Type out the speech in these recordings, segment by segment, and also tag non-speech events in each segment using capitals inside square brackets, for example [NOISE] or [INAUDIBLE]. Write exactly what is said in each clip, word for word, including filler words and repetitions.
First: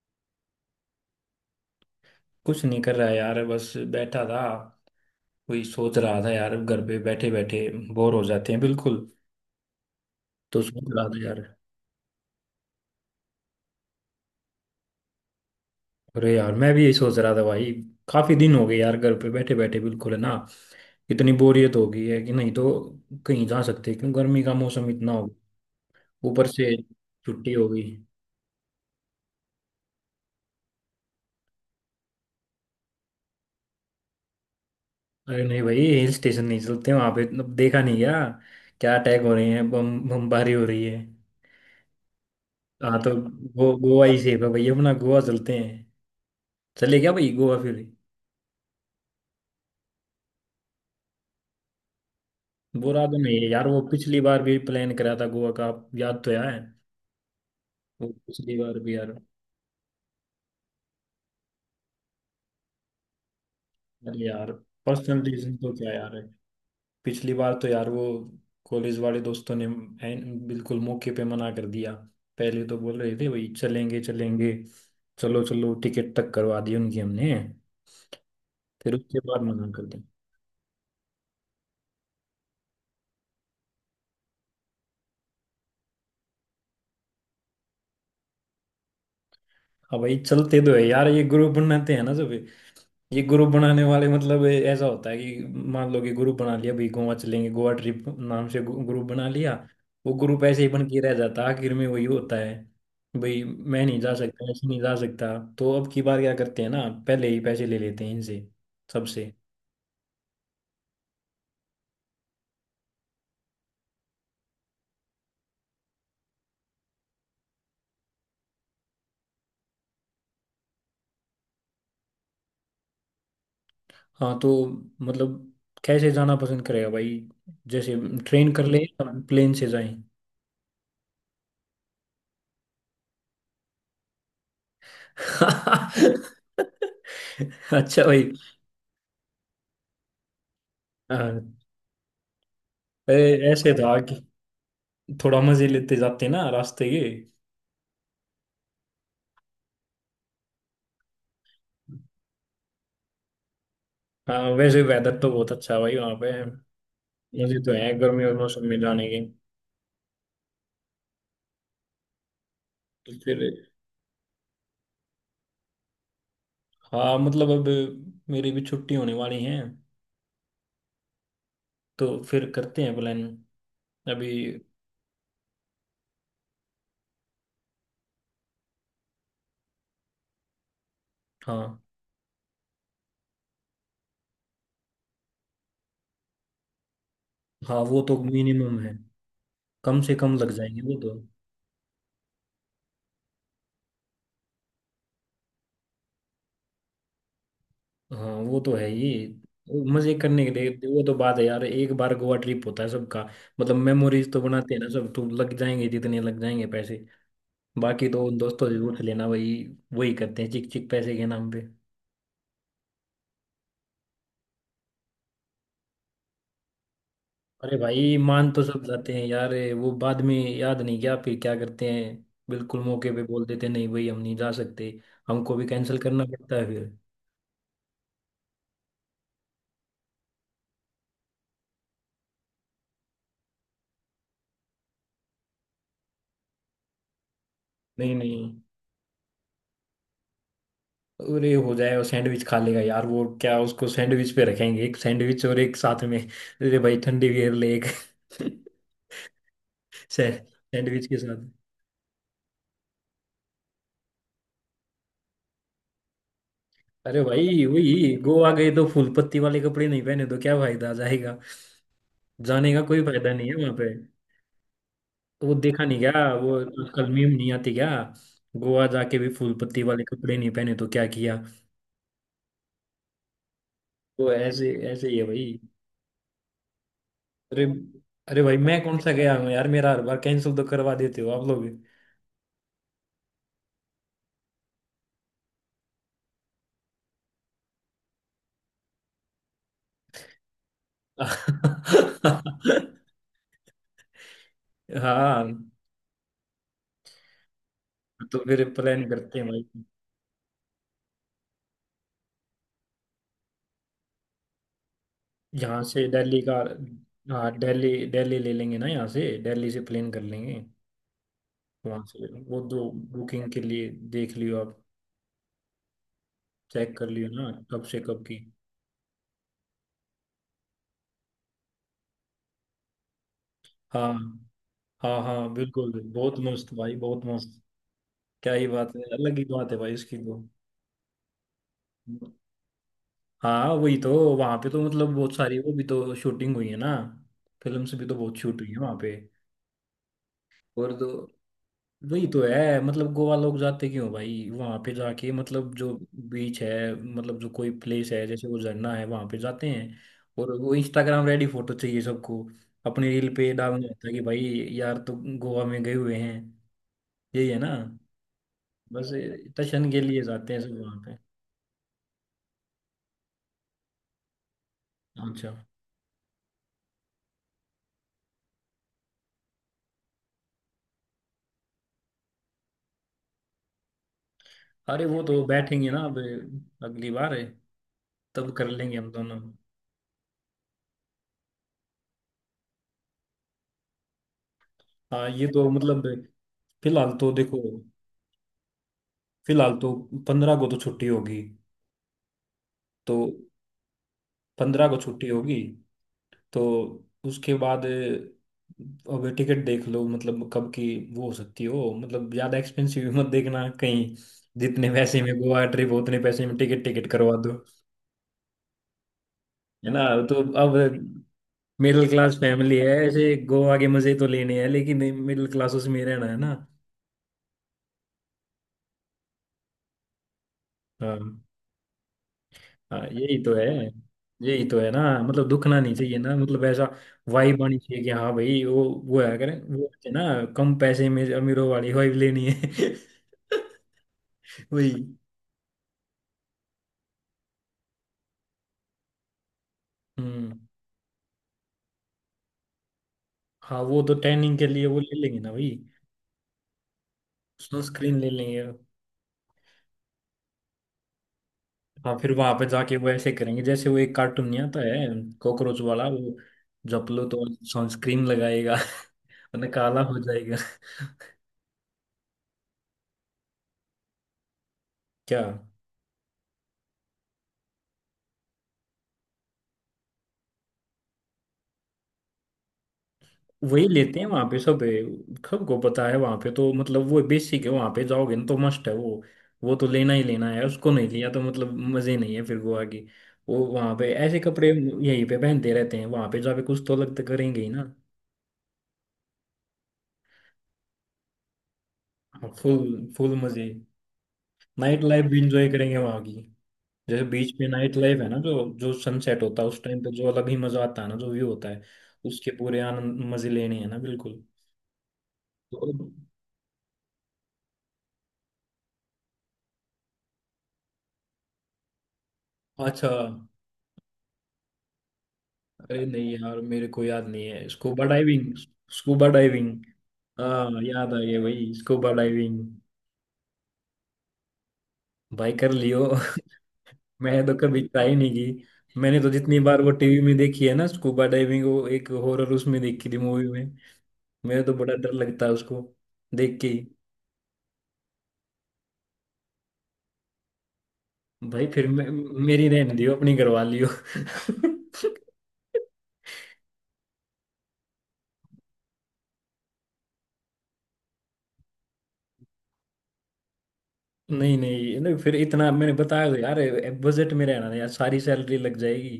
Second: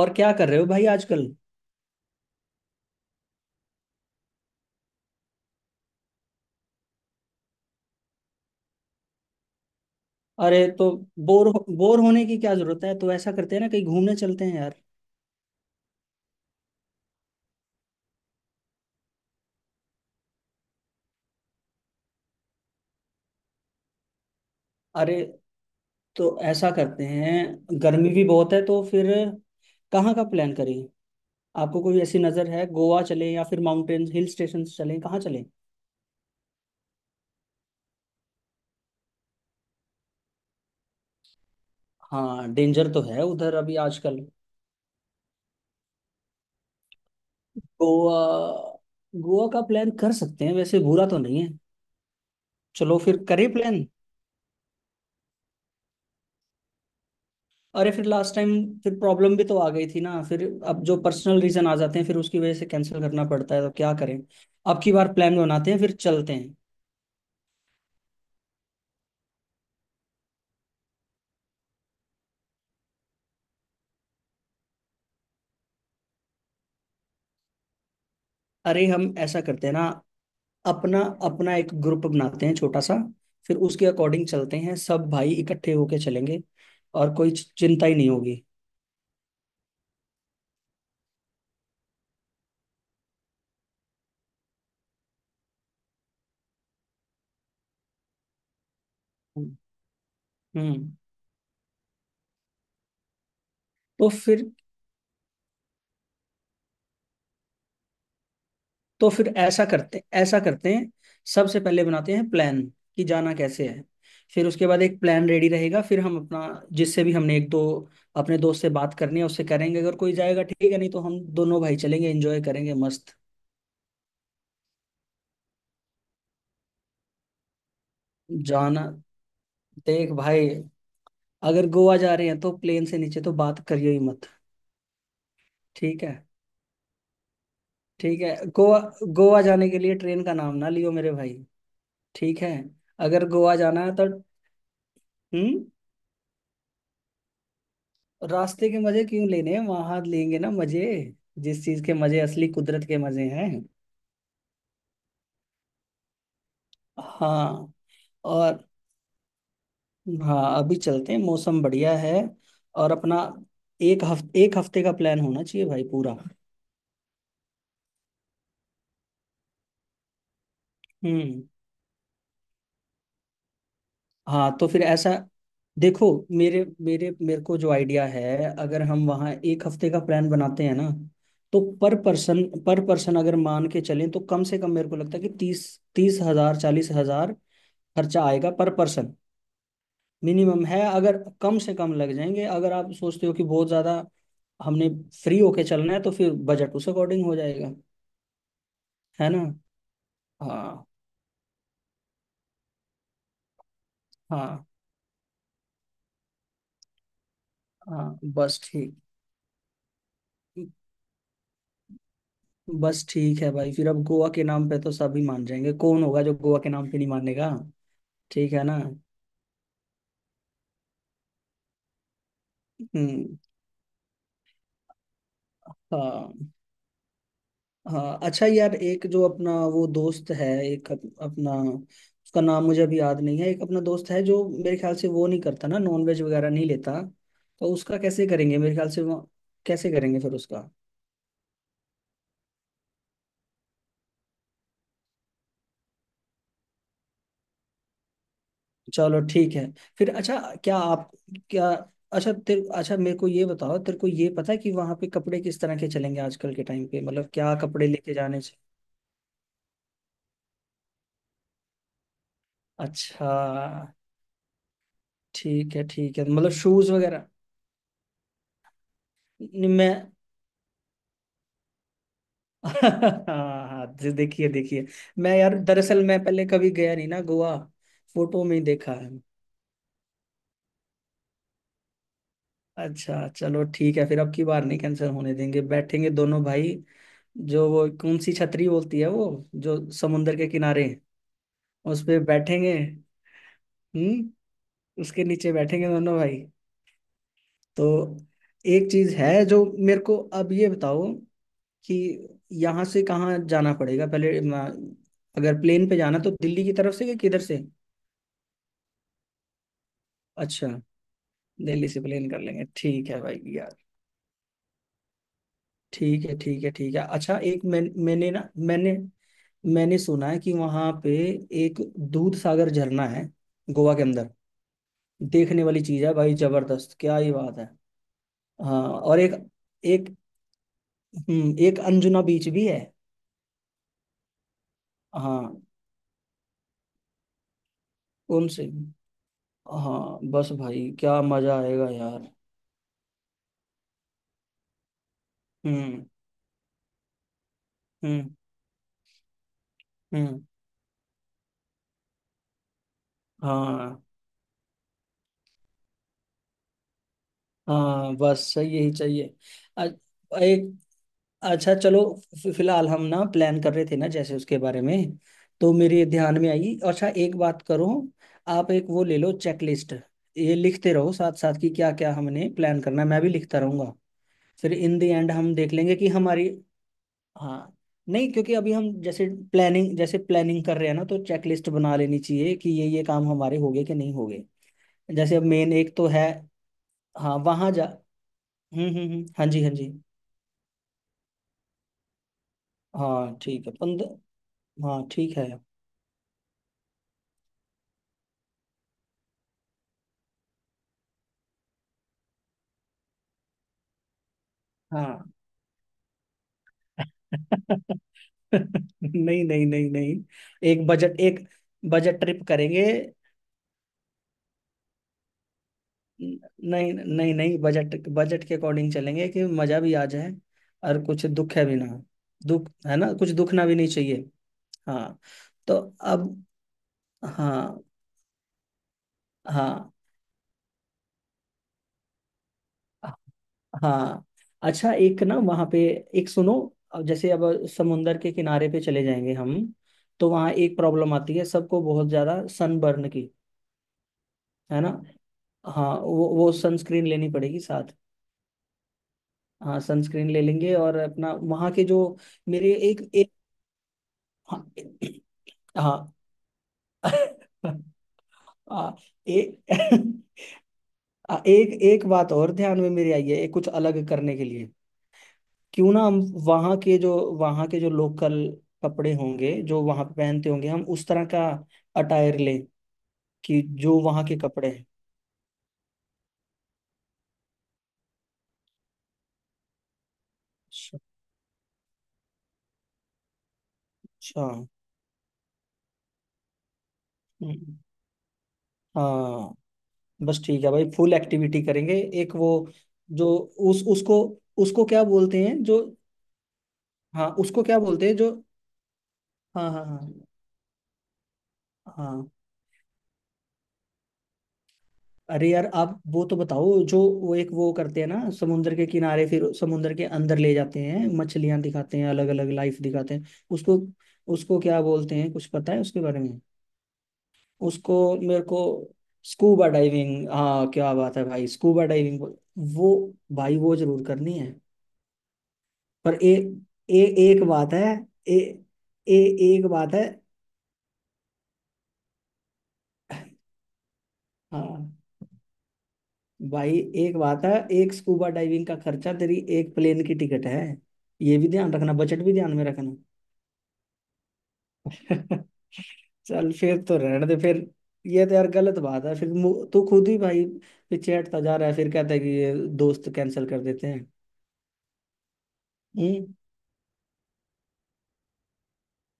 और क्या कर रहे हो भाई आजकल। कुछ नहीं कर रहा है यार, बस बैठा था। वही सोच रहा था यार, घर पे बैठे बैठे बोर हो जाते हैं बिल्कुल। तो अरे सोच तो रहा था यार। बोर बोर होने की क्या जरूरत है? तो ऐसा करते हैं ना, कहीं घूमने चलते हैं यार। अरे यार, मैं भी यही सोच रहा था भाई। काफी दिन हो गए यार, घर पे बैठे बैठे, बिल्कुल है ना। इतनी बोरियत हो गई है कि नहीं तो कहीं जा सकते, क्यों गर्मी का मौसम इतना अरे हो गया। तो ऊपर ऐसा से करते छुट्टी हो हैं, गई। गर्मी भी बहुत है तो फिर कहाँ का प्लान करें? आपको कोई ऐसी नज़र है, गोवा चलें या फिर माउंटेन हिल स्टेशन चलें, कहाँ अरे चलें? नहीं भाई, हिल स्टेशन नहीं चलते, वहां पे अब देखा नहीं गया, क्या अटैक हो रहे हैं, बम बमबारी हो रही है। हाँ, डेंजर हाँ, तो तो है उधर गो अभी गोवा ही आजकल। सेफ है भाई, अपना गोवा चलते हैं। चले क्या भाई गोवा फिर। गोवा, गोवा का प्लान कर सकते हैं, वैसे बुरा तो नहीं है। चलो बुरा तो फिर नहीं है करें यार, वो प्लान। पिछली बार भी प्लान करा था गोवा का, आप याद तो है। अरे फिर वो लास्ट टाइम पिछली बार भी फिर यार। प्रॉब्लम भी तो आ गई थी ना फिर। अब जो पर्सनल रीजन आ जाते हैं फिर उसकी वजह से कैंसिल करना पड़ता है तो क्या करें। अरे यार। अब की बार पर्सनल प्लान रीजन बनाते तो हैं क्या फिर यार है, चलते हैं। पिछली बार तो यार वो कॉलेज वाले दोस्तों ने एन- बिल्कुल मौके पे मना कर दिया। पहले तो बोल रहे थे भाई चलेंगे चलेंगे, चलो चलो, टिकट तक करवा दी उनकी हमने, अरे फिर हम उसके ऐसा बाद करते मना हैं ना, कर दिया। अपना अपना एक ग्रुप बनाते हैं छोटा सा। फिर उसके अकॉर्डिंग चलते हैं सब भाई, इकट्ठे होके चलेंगे और कोई चिंता ही नहीं होगी। अब भाई चलते तो है यार, ये ग्रुप बनाते हैं ना सब। ये ग्रुप बनाने वाले मतलब ए- ऐसा होता है कि मान लो कि ग्रुप बना लिया भाई, गोवा चलेंगे, गोवा ट्रिप नाम से ग्रु- ग्रुप बना लिया, हम्म। वो ग्रुप ऐसे ही बन हम्म। के रह जाता है। आखिर में वही होता है, भाई मैं नहीं तो जा फिर सकता, ऐसे नहीं जा सकता। तो अब की बार क्या करते हैं ना, पहले ही पैसे ले लेते हैं इनसे, तो फिर सबसे। ऐसा करते ऐसा करते हैं, सबसे पहले बनाते हैं प्लान कि जाना कैसे है। फिर उसके बाद एक प्लान रेडी रहेगा, फिर हम अपना जिससे भी हमने एक दो अपने दोस्त से बात करनी है उससे करेंगे। अगर कोई जाएगा ठीक है, नहीं तो हम दोनों भाई चलेंगे, एंजॉय करेंगे मस्त। हाँ तो मतलब, कैसे जाना पसंद करेगा भाई, जैसे ट्रेन कर ले जाना, या प्लेन से जाएं। देख भाई, अगर गोवा जा रहे हैं तो प्लेन से नीचे तो बात करियो ही मत। ठीक है। [LAUGHS] अच्छा ठीक भाई। है, गोवा, गोवा जाने के लिए ट्रेन का नाम ना लियो मेरे भाई। हाँ, ठीक है, अगर ए- गोवा ऐसे जाना है था तो कि थोड़ा हम्म। मजे लेते जाते हैं ना रास्ते के। रास्ते के मजे क्यों लेने, वहां लेंगे ना मजे, जिस चीज के मजे, असली कुदरत के मजे हैं। हाँ वैसे वेदर तो बहुत अच्छा है भाई वहाँ पे। मुझे तो हाँ। है गर्मी और और मौसम में जाने के। हाँ, अभी चलते हैं, मौसम बढ़िया है। और अपना तो फिर। एक हफ्ते, एक हफ्ते का प्लान होना चाहिए भाई पूरा। हाँ मतलब अब मेरी भी छुट्टी होने वाली है, हम्म। तो फिर करते हैं प्लान अभी। हाँ तो फिर ऐसा देखो, मेरे मेरे मेरे को जो आइडिया है, अगर हम वहाँ एक हफ्ते का प्लान बनाते हैं ना, तो हाँ। पर पर्सन पर पर्सन अगर मान के चलें तो कम से कम मेरे को लगता है कि तीस, तीस हज़ार चालीस हज़ार हाँ वो तो खर्चा आएगा पर मिनिमम है, पर्सन। कम से कम लग मिनिमम जाएंगे है, वो तो। अगर कम से कम लग जाएंगे। अगर आप सोचते हो कि बहुत ज्यादा हमने फ्री होके चलना है तो फिर बजट उस अकॉर्डिंग हो जाएगा, हाँ वो तो है ही। है ना। मजे करने के हाँ, लिए वो तो बात है यार, एक बार गोवा ट्रिप होता है सबका, मतलब मेमोरीज तो हाँ। बनाते हैं ना सब, तो लग जाएंगे जितने लग जाएंगे पैसे। बाकी हाँ तो बस दोस्तों ठीक। जरूर से लेना भाई, वही करते हैं चिक चिक पैसे के नाम पे। बस ठीक है भाई, फिर अब गोवा के नाम पे तो सभी मान जाएंगे, कौन होगा जो गोवा के नाम पे नहीं मानेगा। अरे भाई मान ठीक तो है ना। सब जाते हैं यार, ये वो बाद में याद नहीं क्या फिर क्या करते हैं, बिल्कुल मौके पे हम्म। बोल देते नहीं भाई हम नहीं जा सकते, हमको भी कैंसिल करना हाँ, पड़ता है फिर। हाँ, अच्छा यार, एक जो अपना वो दोस्त है एक अप, अपना, उसका नाम मुझे अभी याद नहीं है, एक अपना दोस्त है जो मेरे ख्याल से वो नहीं करता ना, नॉन वेज वगैरह नहीं लेता। तो उसका नहीं कैसे नहीं। करेंगे? मेरे ख्याल से वो कैसे करेंगे फिर उसका। अरे हो जाए, वो सैंडविच खा लेगा यार वो, क्या उसको सैंडविच पे रखेंगे, एक सैंडविच और एक साथ में, अरे भाई ठंडी बियर ले एक। [LAUGHS] चलो ठीक है, फिर सै- अच्छा, क्या सैंडविच आप, के साथ। क्या, अच्छा तेरे, अच्छा मेरे को ये बताओ, तेरे को ये पता है कि वहाँ पे कपड़े किस तरह के चलेंगे आजकल के टाइम पे? अरे मतलब क्या भाई, कपड़े वही लेके जाने गोवा चाहिए? गए तो फूल पत्ती वाले कपड़े नहीं पहने तो क्या फायदा जाएगा, जाने का कोई फायदा अच्छा, नहीं है वहां पे। तो वो ठीक देखा है नहीं गया, ठीक है, मतलब वो शूज आजकल वगैरह। मीम नहीं आती क्या, गोवा जाके भी फूल नहीं, पत्ती वाले मैं, कपड़े नहीं पहने तो क्या किया। हाँ, हाँ, दे- वो देखिए ऐसे देखिए, ऐसे ही है मैं भाई। यार दरअसल मैं पहले कभी गया नहीं ना गोवा, अरे। अरे फोटो भाई में ही मैं देखा कौन है। सा गया हूँ यार, मेरा हर बार कैंसिल तो करवा देते हो आप लोग। अच्छा चलो ठीक है, फिर अब की बार नहीं कैंसिल होने देंगे, बैठेंगे दोनों भाई, जो वो कौन सी छतरी बोलती है वो, जो समुंदर के किनारे है, उस पे बैठेंगे। [LAUGHS] हम्म। उसके हाँ नीचे बैठेंगे दोनों भाई। तो तो फिर एक प्लान चीज करते है हैं भाई। जो मेरे को, अब ये बताओ कि यहाँ से कहाँ जाना पड़ेगा पहले, अ, अगर यहाँ प्लेन पे से जाना, तो दिल्ली का, दिल्ली की तरफ से या किधर हाँ से? दिल्ली दिल्ली ले लेंगे ना, यहाँ से दिल्ली से प्लेन कर लेंगे। अच्छा, दिल्ली से वहाँ से प्लेन कर वो लेंगे, दो, ठीक है भाई बुकिंग के यार। लिए देख लियो आप, ठीक है, ठीक है, ठीक चेक है, कर लियो अच्छा, ना एक मैं, कब से कब मैंने की। ना, मैंने, मैंने सुना है कि वहां पे एक दूध सागर झरना है गोवा के हाँ अंदर। हाँ, हाँ देखने वाली बिल्कुल चीज है भाई, बहुत मस्त भाई, जबरदस्त, क्या बहुत ही बात मस्त। है। क्या ही हाँ, बात है, और एक, अलग ही बात है भाई एक, इसकी तो। हम्म, एक अंजुना बीच भी है। हाँ वही तो, वहां पे तो मतलब बहुत सारी हाँ, वो भी तो शूटिंग हुई है ना, फिल्म से भी तो बहुत कौन शूट हुई से? है वहां पे। हाँ बस भाई, और तो क्या मजा आएगा वही यार। तो है मतलब, गोवा लोग जाते क्यों भाई, वहां पे जाके मतलब जो हम्म, बीच है, मतलब जो कोई प्लेस है, हम्म, जैसे वो झरना है वहां पे जाते हैं। हम्म। और वो इंस्टाग्राम रेडी फोटो चाहिए सबको, अपनी रील पे डालना हाँ। होता है कि भाई यार तो गोवा में गए हुए हैं, यही है ना। हाँ बस यही बस चाहिए। अ- दर्शन के लिए जाते हैं एक, सब वहाँ पे। अच्छा चलो, फि- फिलहाल हम ना प्लान कर रहे थे ना जैसे उसके बारे में, अच्छा। तो मेरे ध्यान में आई, अच्छा एक बात करो, आप एक वो ले लो चेकलिस्ट, ये लिखते रहो साथ साथ कि क्या क्या हमने प्लान करना है, मैं भी लिखता रहूंगा, फिर इन द अरे वो एंड तो हम देख बैठेंगे लेंगे ना कि अब, हमारी। अगली बार है, हाँ, नहीं तब क्योंकि कर अभी हम लेंगे हम जैसे दोनों। प्लानिंग जैसे प्लानिंग कर रहे हैं ना, तो चेकलिस्ट बना लेनी चाहिए कि ये ये काम हमारे हो गए कि नहीं हो गए। हाँ जैसे अब ये तो मेन एक मतलब। तो है। फिलहाल तो हाँ देखो, वहाँ जा। हम्म, हम्म, हम्म, हाँ जी, हाँ फिलहाल जी। तो पंद्रह को तो छुट्टी होगी, तो हाँ ठीक है, पंद्रह। पंद्रह को हाँ छुट्टी ठीक है। होगी, तो उसके बाद अब टिकट देख लो, मतलब कब की वो हो सकती हो, मतलब ज़्यादा एक्सपेंसिव मत देखना कहीं, जितने पैसे हाँ। में गोवा ट्रिप उतने पैसे में टिकट टिकट करवा दो, [LAUGHS] नहीं नहीं है नहीं ना। नहीं, तो अब एक बजट, एक middle budget class trip family करेंगे। है, ऐसे गोवा के मजे तो लेने हैं लेकिन मिडिल क्लासों से में रहना है न- ना। नहीं नहीं नहीं, बजट, बजट के अकॉर्डिंग चलेंगे कि मजा भी आ जाए और हाँ। कुछ दुख है भी ना हो। दुख है हाँ, ना, कुछ यही तो है, दुखना भी नहीं चाहिए। यही तो है ना हाँ। मतलब, तो दुखना नहीं चाहिए ना अब मतलब, ऐसा वाइब आनी हाँ। चाहिए कि हाँ भाई, वो वो है करें वो, हाँ, है ना। कम पैसे में अमीरों वाली वाइब लेनी है। हाँ, [LAUGHS] वही। अच्छा, एक ना वहाँ पे, एक सुनो, अब जैसे अब समुंदर के किनारे पे चले जाएंगे हम, तो वहाँ हम्म। एक प्रॉब्लम आती है सबको बहुत ज्यादा सनबर्न की, हाँ वो तो टैनिंग के है लिए ना। वो ले लेंगे ना भाई, हाँ, वो वो सनस्क्रीन लेनी पड़ेगी साथ। सनस्क्रीन ले लेंगे। हाँ सनस्क्रीन ले लेंगे, और अपना वहाँ के जो, हाँ फिर वहां पे मेरे जाके एक वो ऐसे एक, करेंगे जैसे वो एक कार्टून नहीं हाँ, आता है, कॉकरोच वाला हाँ। वो, झपलो तो सनस्क्रीन लगाएगा [LAUGHS] हाँ, एक, वरना काला हो [LAUGHS] जाएगा। एक एक बात और ध्यान में मेरी आई है, एक कुछ अलग करने के लिए। क्या? क्यों ना हम वहाँ के जो, वहाँ के जो लोकल कपड़े होंगे जो वहाँ पे पहनते होंगे, हम उस तरह का अटायर लें, कि वही जो लेते वहाँ हैं के वहां पे कपड़े सब, हैं। सबको पता है वहां पे तो, मतलब वो बेसिक है, वहां पे जाओगे ना तो मस्ट है वो वो तो लेना ही लेना है, उसको अच्छा, नहीं लिया तो मतलब मजे नहीं है फिर गोवा की। वो वहां पे ऐसे अच्छा, कपड़े यहीं पे पहनते रहते हैं, वहां पे जाके कुछ तो अलग तो करेंगे ही हम्म, ना। हाँ बस ठीक है भाई, फुल एक्टिविटी करेंगे। एक वो, फुल जो फुल मजे। उस उसको, उसको नाइट क्या लाइफ भी बोलते हैं इंजॉय जो, करेंगे वहां की, जैसे हाँ बीच उसको पे क्या नाइट बोलते हैं लाइफ है जो, ना, जो जो सनसेट होता है हाँ उस हाँ टाइम पे, हाँ, जो अलग ही मजा आता है ना, जो व्यू होता है, हाँ, उसके पूरे आनंद मजे लेने हैं ना बिल्कुल। अरे यार तो आप वो तो बताओ, जो वो एक वो करते हैं ना समुद्र के किनारे, फिर समुद्र के अंदर ले जाते हैं, मछलियां दिखाते हैं, अलग अलग लाइफ अच्छा। दिखाते हैं, उसको, उसको क्या बोलते हैं, कुछ पता है उसके अरे बारे में? नहीं यार, मेरे को याद नहीं है, उसको, स्कूबा मेरे डाइविंग, को, स्कूबा स्कूबा डाइविंग। डाइविंग, हाँ, हाँ क्या याद बात आ है गया भाई, भाई, स्कूबा स्कूबा डाइविंग डाइविंग। वो, भाई वो जरूर करनी है। भाई कर लियो। पर ए, ए, [LAUGHS] एक मैं तो बात कभी है, ट्राई नहीं ए, की, ए, मैंने तो जितनी एक बार वो बात है। टीवी में देखी है ना स्कूबा डाइविंग, वो एक हॉरर उसमें देखी थी मूवी में, मेरे तो बड़ा हाँ डर लगता है उसको देख भाई, के। एक बात है, एक स्कूबा डाइविंग का खर्चा तेरी एक प्लेन की टिकट है, ये भी भाई ध्यान फिर रखना, मे, बजट भी ध्यान में मेरी रहने रखना। दियो, अपनी करवा लियो। [LAUGHS] [LAUGHS] चल फिर तो रहने दे फिर, ये तो यार गलत बात है फिर, मु- तू खुद ही भाई पीछे हटता जा रहा है, फिर कहता है कि ये दोस्त कैंसिल कर देते हैं। नहीं नहीं नहीं, फिर इतना मैंने बताया हम्म। तो यार, बजट में रहना है यार, सारी सैलरी लग जाएगी।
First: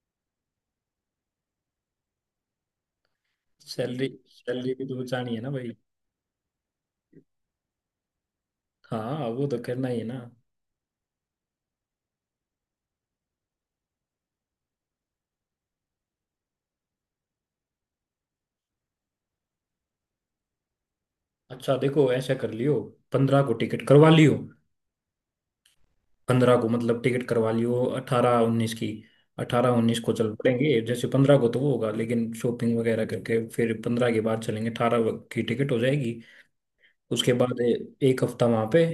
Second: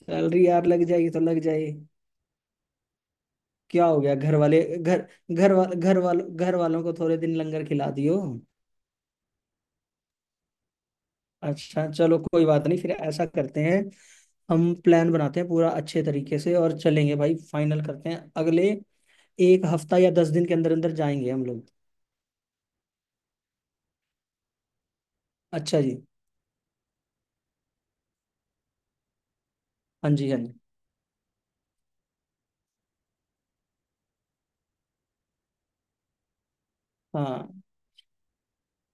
सैलरी यार, लग जाएगी तो लग जाएगी, क्या हो सैलरी गया, घर वाले सैलरी भी तो घर, बचानी है ना घर भाई। वाल, घर वाल, घर वालों को थोड़े दिन लंगर खिला दियो। हाँ वो तो करना ही है ना। अच्छा चलो, कोई बात नहीं, फिर ऐसा करते हैं, हम प्लान बनाते हैं पूरा अच्छे तरीके से और चलेंगे भाई, फाइनल करते हैं, अगले एक हफ़्ता या दस दिन के अंदर अंदर जाएंगे हम लोग। अच्छा देखो ऐसा कर लियो, पंद्रह को टिकट करवा लियो। अच्छा जी, पंद्रह को मतलब टिकट करवा लियो अठारह उन्नीस की, अठारह उन्नीस हाँ को जी, चल हाँ जी, पड़ेंगे। जैसे पंद्रह को तो वो होगा लेकिन शॉपिंग वगैरह करके फिर पंद्रह के बाद चलेंगे, अठारह की टिकट हो जाएगी। उसके बाद हाँ ए- एक हफ्ता वहां पे,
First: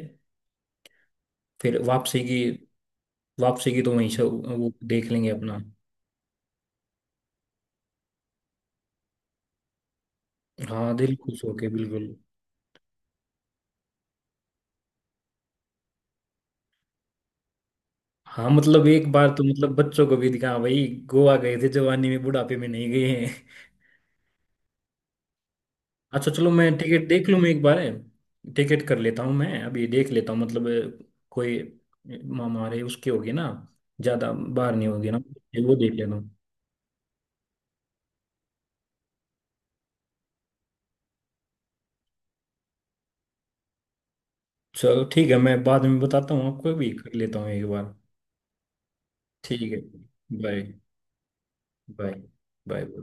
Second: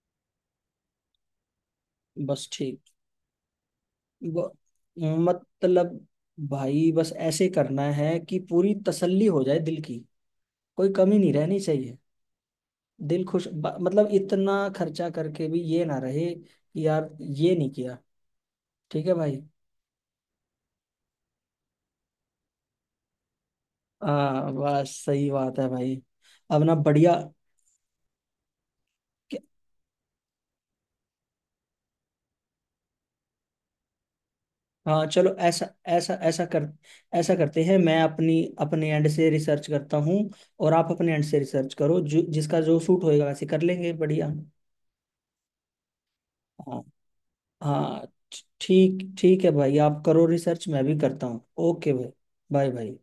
फिर वापसी की, बस ठीक, वापसी की तो वहीं से ब- वो देख लेंगे अपना। मतलब भाई, बस ऐसे करना है कि पूरी तसल्ली हो जाए दिल की, कोई हाँ दिल कमी नहीं खुश रहनी होके चाहिए। बिल्कुल। दिल खुश, ब- मतलब इतना खर्चा करके भी ये ना रहे कि यार ये नहीं किया। हाँ मतलब ठीक एक है बार भाई। तो मतलब बच्चों को भी दिखा भाई, गोवा गए थे जवानी में, बुढ़ापे में नहीं गए हैं। हाँ बस सही बात है भाई। अच्छा चलो, अब मैं ना टिकट बढ़िया। देख लूँ मैं एक बार, टिकट कर लेता हूँ मैं, अभी देख लेता हूँ मतलब, कोई हमारे उसके होगी ना, ज़्यादा बाहर नहीं हाँ होगी ना, चलो, ऐसा वो देख लेता ऐसा हूँ। ऐसा कर, ऐसा करते हैं, मैं अपनी, अपने एंड से रिसर्च करता हूँ, और आप अपने एंड से रिसर्च करो, जो जिसका जो सूट होएगा वैसे कर लेंगे बढ़िया। चलो ठीक है, मैं बाद में बताता हूँ, आपको हाँ। भी कर लेता हूँ एक बार। हाँ, ठीक ठीक है ठीक भाई, है, आप करो बाय। रिसर्च, मैं भी करता हूँ, ओके भाई। बाय। Bye bye. भाई।